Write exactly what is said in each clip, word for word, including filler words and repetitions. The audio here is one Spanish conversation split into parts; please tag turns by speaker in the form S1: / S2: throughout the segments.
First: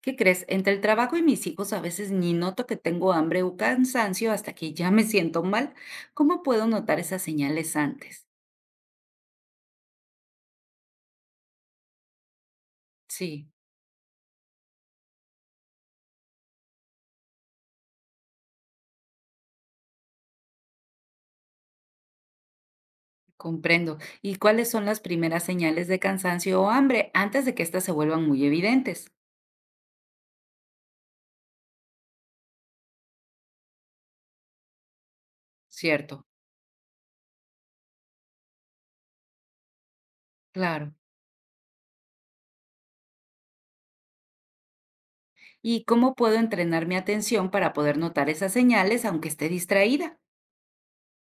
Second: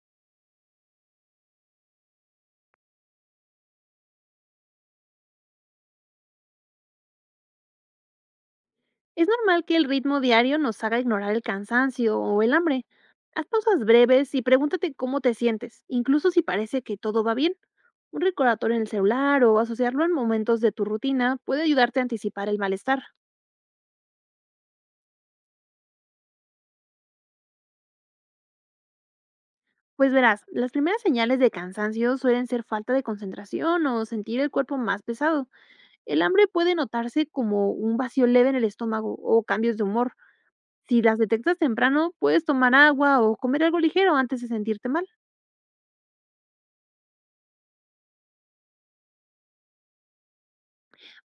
S1: ¿Qué crees? Entre el trabajo y mis hijos a veces ni noto que tengo hambre o cansancio hasta que ya me siento mal. ¿Cómo puedo notar esas señales antes?
S2: Es normal que el ritmo diario nos haga ignorar el cansancio o el hambre. Haz
S1: Sí,
S2: pausas breves y pregúntate cómo te sientes, incluso si parece que todo va bien. Un recordatorio en el celular o asociarlo en momentos de tu rutina puede ayudarte a anticipar el malestar.
S1: comprendo. ¿Y cuáles son las primeras señales de cansancio o hambre antes de que éstas se vuelvan muy evidentes?
S2: Pues verás, las primeras señales de cansancio suelen ser falta de concentración o sentir el cuerpo más pesado. El
S1: Cierto,
S2: hambre puede notarse como un vacío leve en el estómago o cambios de humor.
S1: claro.
S2: Si las detectas temprano, puedes tomar agua o comer algo ligero antes de sentirte mal.
S1: ¿Y cómo puedo entrenar mi atención para poder notar esas señales aunque esté distraída?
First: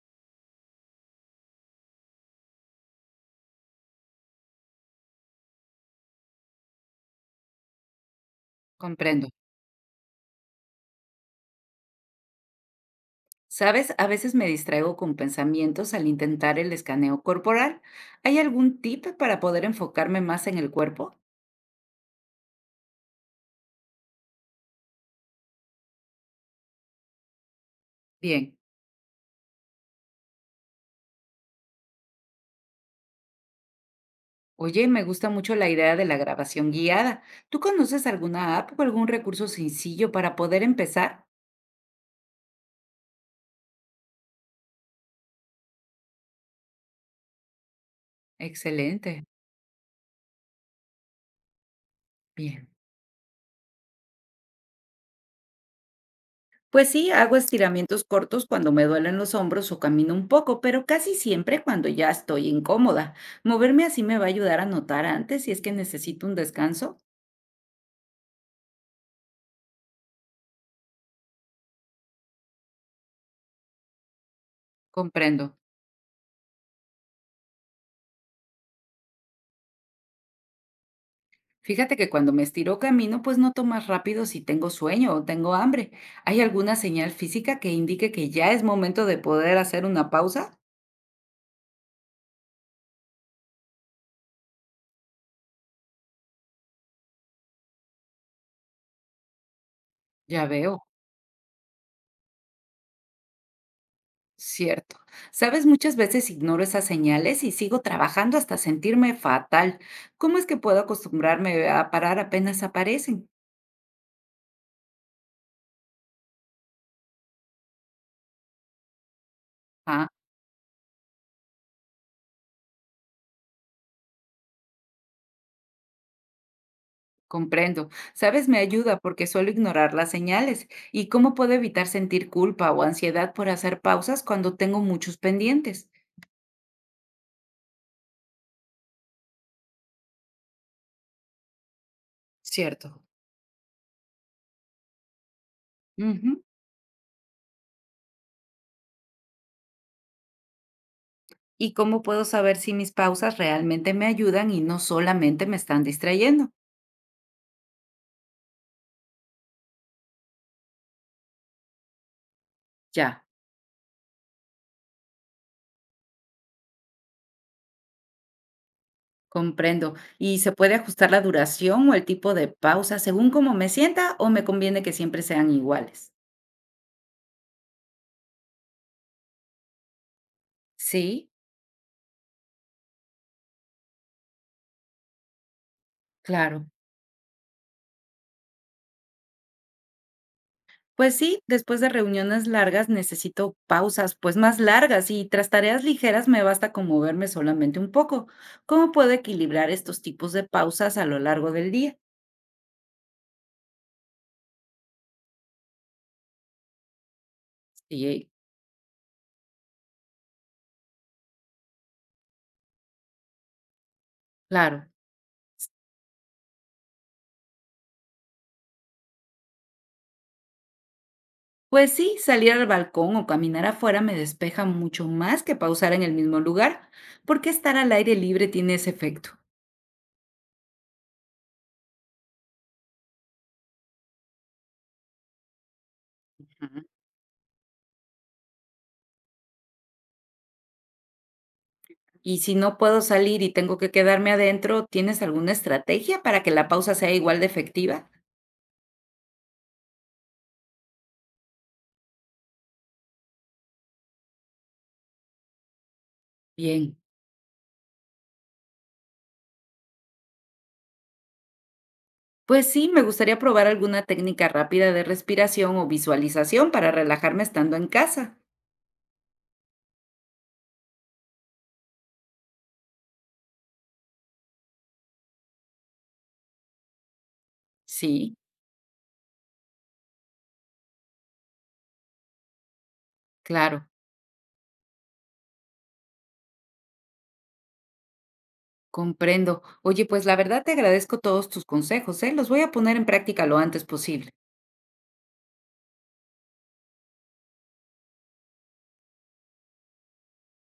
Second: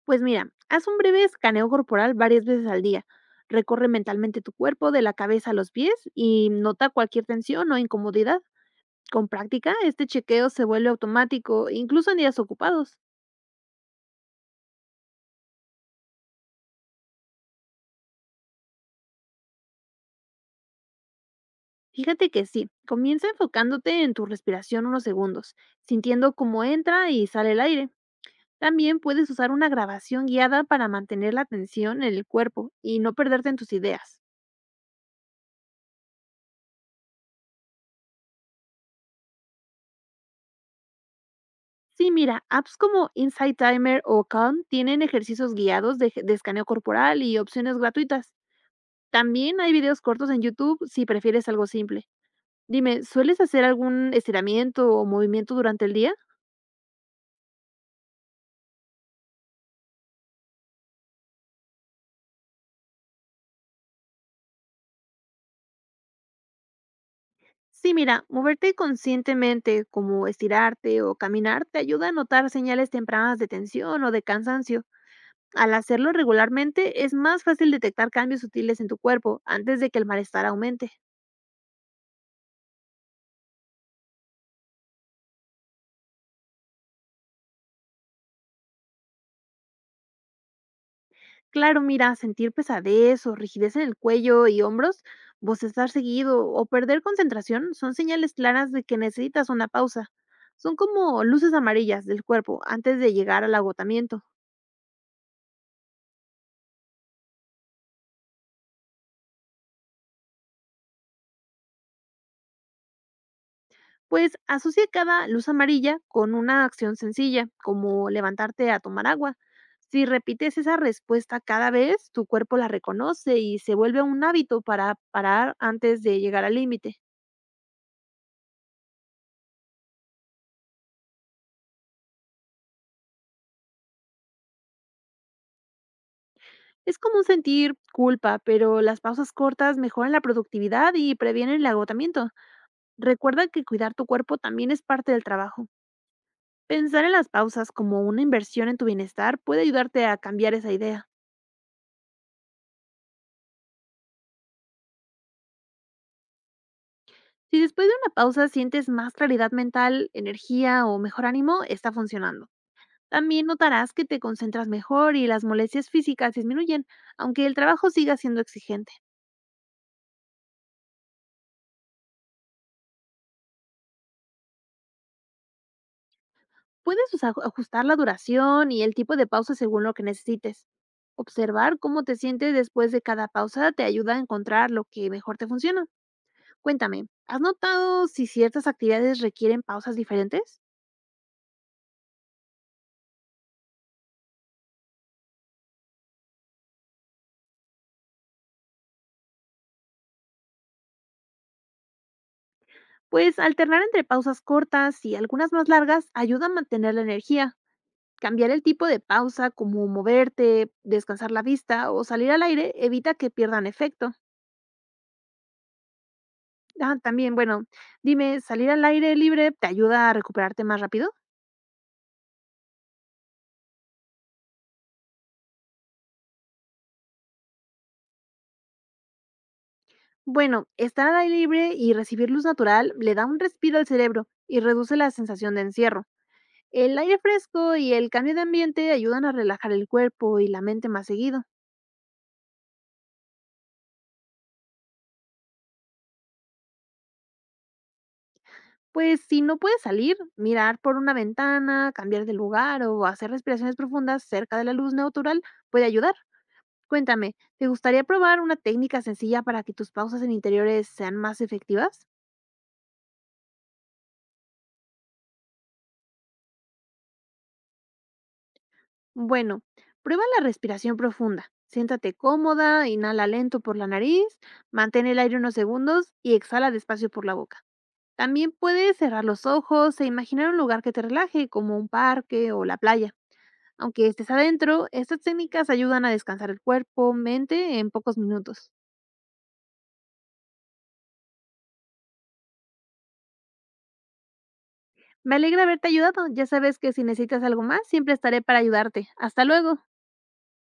S2: Pues mira, haz un breve escaneo corporal varias veces al día. Recorre mentalmente tu cuerpo de la cabeza a los pies y nota cualquier tensión o incomodidad.
S1: Comprendo.
S2: Con práctica, este chequeo se vuelve automático, incluso en días ocupados.
S1: ¿Sabes? A veces me distraigo con pensamientos al intentar el escaneo corporal. ¿Hay algún tip para poder enfocarme más en el cuerpo?
S2: Fíjate que sí, comienza enfocándote en tu respiración unos segundos, sintiendo cómo entra y sale el aire.
S1: Bien.
S2: También puedes usar una grabación guiada para mantener la atención en el cuerpo y no perderte en tus ideas.
S1: Oye, me gusta mucho la idea de la grabación guiada. ¿Tú conoces alguna app o algún recurso sencillo para poder empezar?
S2: Sí, mira, apps como Insight Timer o Calm tienen ejercicios guiados de, de escaneo corporal y opciones gratuitas.
S1: Excelente.
S2: También hay videos cortos en YouTube si prefieres algo simple.
S1: Bien.
S2: Dime, ¿sueles hacer algún estiramiento o movimiento durante el día?
S1: Pues sí, hago estiramientos cortos cuando me duelen los hombros o camino un poco, pero casi siempre cuando ya estoy incómoda. Moverme así me va a ayudar a notar antes si es que necesito un descanso.
S2: Sí, mira, moverte conscientemente, como estirarte o caminar, te ayuda a notar señales tempranas de tensión o de cansancio.
S1: Comprendo.
S2: Al hacerlo regularmente, es más fácil detectar cambios sutiles en tu cuerpo antes de que el malestar aumente.
S1: Fíjate que cuando me estiro camino, pues noto más rápido si tengo sueño o tengo hambre. ¿Hay alguna señal física que indique que ya es momento de poder hacer una pausa?
S2: Claro, mira, sentir pesadez o rigidez en el cuello y hombros, bostezar seguido o perder concentración son señales claras de que necesitas una pausa.
S1: Ya
S2: Son
S1: veo,
S2: como luces amarillas del cuerpo antes de llegar al agotamiento.
S1: cierto. Sabes, muchas veces ignoro esas señales y sigo trabajando hasta sentirme fatal. ¿Cómo es que puedo acostumbrarme a parar apenas aparecen?
S2: Pues asocia cada luz amarilla con una acción sencilla, como levantarte a tomar agua. Si
S1: Ah,
S2: repites esa respuesta cada vez, tu cuerpo la reconoce y se vuelve un hábito para parar antes de llegar al límite.
S1: comprendo. Sabes, me ayuda porque suelo ignorar las señales. ¿Y cómo puedo evitar sentir culpa o ansiedad por hacer pausas cuando tengo muchos pendientes?
S2: Es común sentir culpa, pero las pausas cortas mejoran la productividad y previenen el agotamiento.
S1: Cierto.
S2: Recuerda que cuidar tu cuerpo también es parte del trabajo.
S1: Ujú.
S2: Pensar en las pausas como una inversión en tu bienestar puede ayudarte a cambiar esa idea.
S1: ¿Y cómo puedo saber si mis pausas realmente me ayudan y no solamente me están distrayendo?
S2: Si después de una pausa sientes más claridad mental, energía o mejor ánimo, está funcionando.
S1: Ya,
S2: También notarás que te concentras mejor y las molestias físicas disminuyen, aunque el trabajo siga siendo exigente.
S1: comprendo. ¿Y se puede ajustar la duración o el tipo de pausa según cómo me sienta o me conviene que siempre sean iguales?
S2: Puedes usa- ajustar la duración y el tipo de pausa según lo que necesites.
S1: Sí,
S2: Observar cómo te sientes después de cada pausa te ayuda a encontrar lo que mejor te funciona.
S1: claro.
S2: Cuéntame, ¿has notado si ciertas actividades requieren pausas diferentes?
S1: Pues sí, después de reuniones largas necesito pausas, pues más largas y tras tareas ligeras me basta con moverme solamente un poco. ¿Cómo puedo equilibrar estos tipos de pausas a lo largo del día?
S2: Pues alternar entre pausas cortas y algunas más largas ayuda a mantener la energía.
S1: Sí,
S2: Cambiar el tipo de pausa, como moverte, descansar la vista o salir al aire, evita que pierdan efecto.
S1: claro.
S2: Ah, también, bueno, dime, ¿salir al aire libre te ayuda a recuperarte más rápido?
S1: Pues sí, salir al balcón o caminar afuera me despeja mucho más que pausar en el mismo lugar, porque estar al aire libre tiene ese efecto.
S2: Bueno, estar al aire libre y recibir luz natural le da un respiro al cerebro y reduce la sensación de encierro.
S1: Ujú.
S2: El aire fresco y el cambio de ambiente ayudan a relajar el cuerpo y la mente más seguido.
S1: Y si no puedo salir y tengo que quedarme adentro, ¿tienes alguna estrategia para que la pausa sea igual de efectiva?
S2: Pues si no puedes salir, mirar por una ventana, cambiar de lugar o hacer respiraciones profundas cerca de la luz natural puede ayudar.
S1: Bien.
S2: Cuéntame, ¿te gustaría probar una técnica sencilla para que tus pausas en interiores sean más efectivas?
S1: Pues sí, me gustaría probar alguna técnica rápida de respiración o visualización para relajarme estando en casa.
S2: Bueno, prueba la respiración profunda. Siéntate cómoda, inhala lento por la nariz, mantén el aire unos segundos y exhala despacio por la boca.
S1: Sí,
S2: También puedes cerrar los ojos e imaginar un lugar que te relaje, como un parque o la playa.
S1: claro,
S2: Aunque estés adentro, estas técnicas ayudan a descansar el cuerpo, mente en pocos minutos.
S1: comprendo. Oye, pues la verdad te agradezco todos tus consejos, ¿eh? Los voy a poner en práctica lo antes posible.
S2: Me alegra haberte ayudado. Ya sabes que si necesitas algo más, siempre estaré para ayudarte. Hasta luego.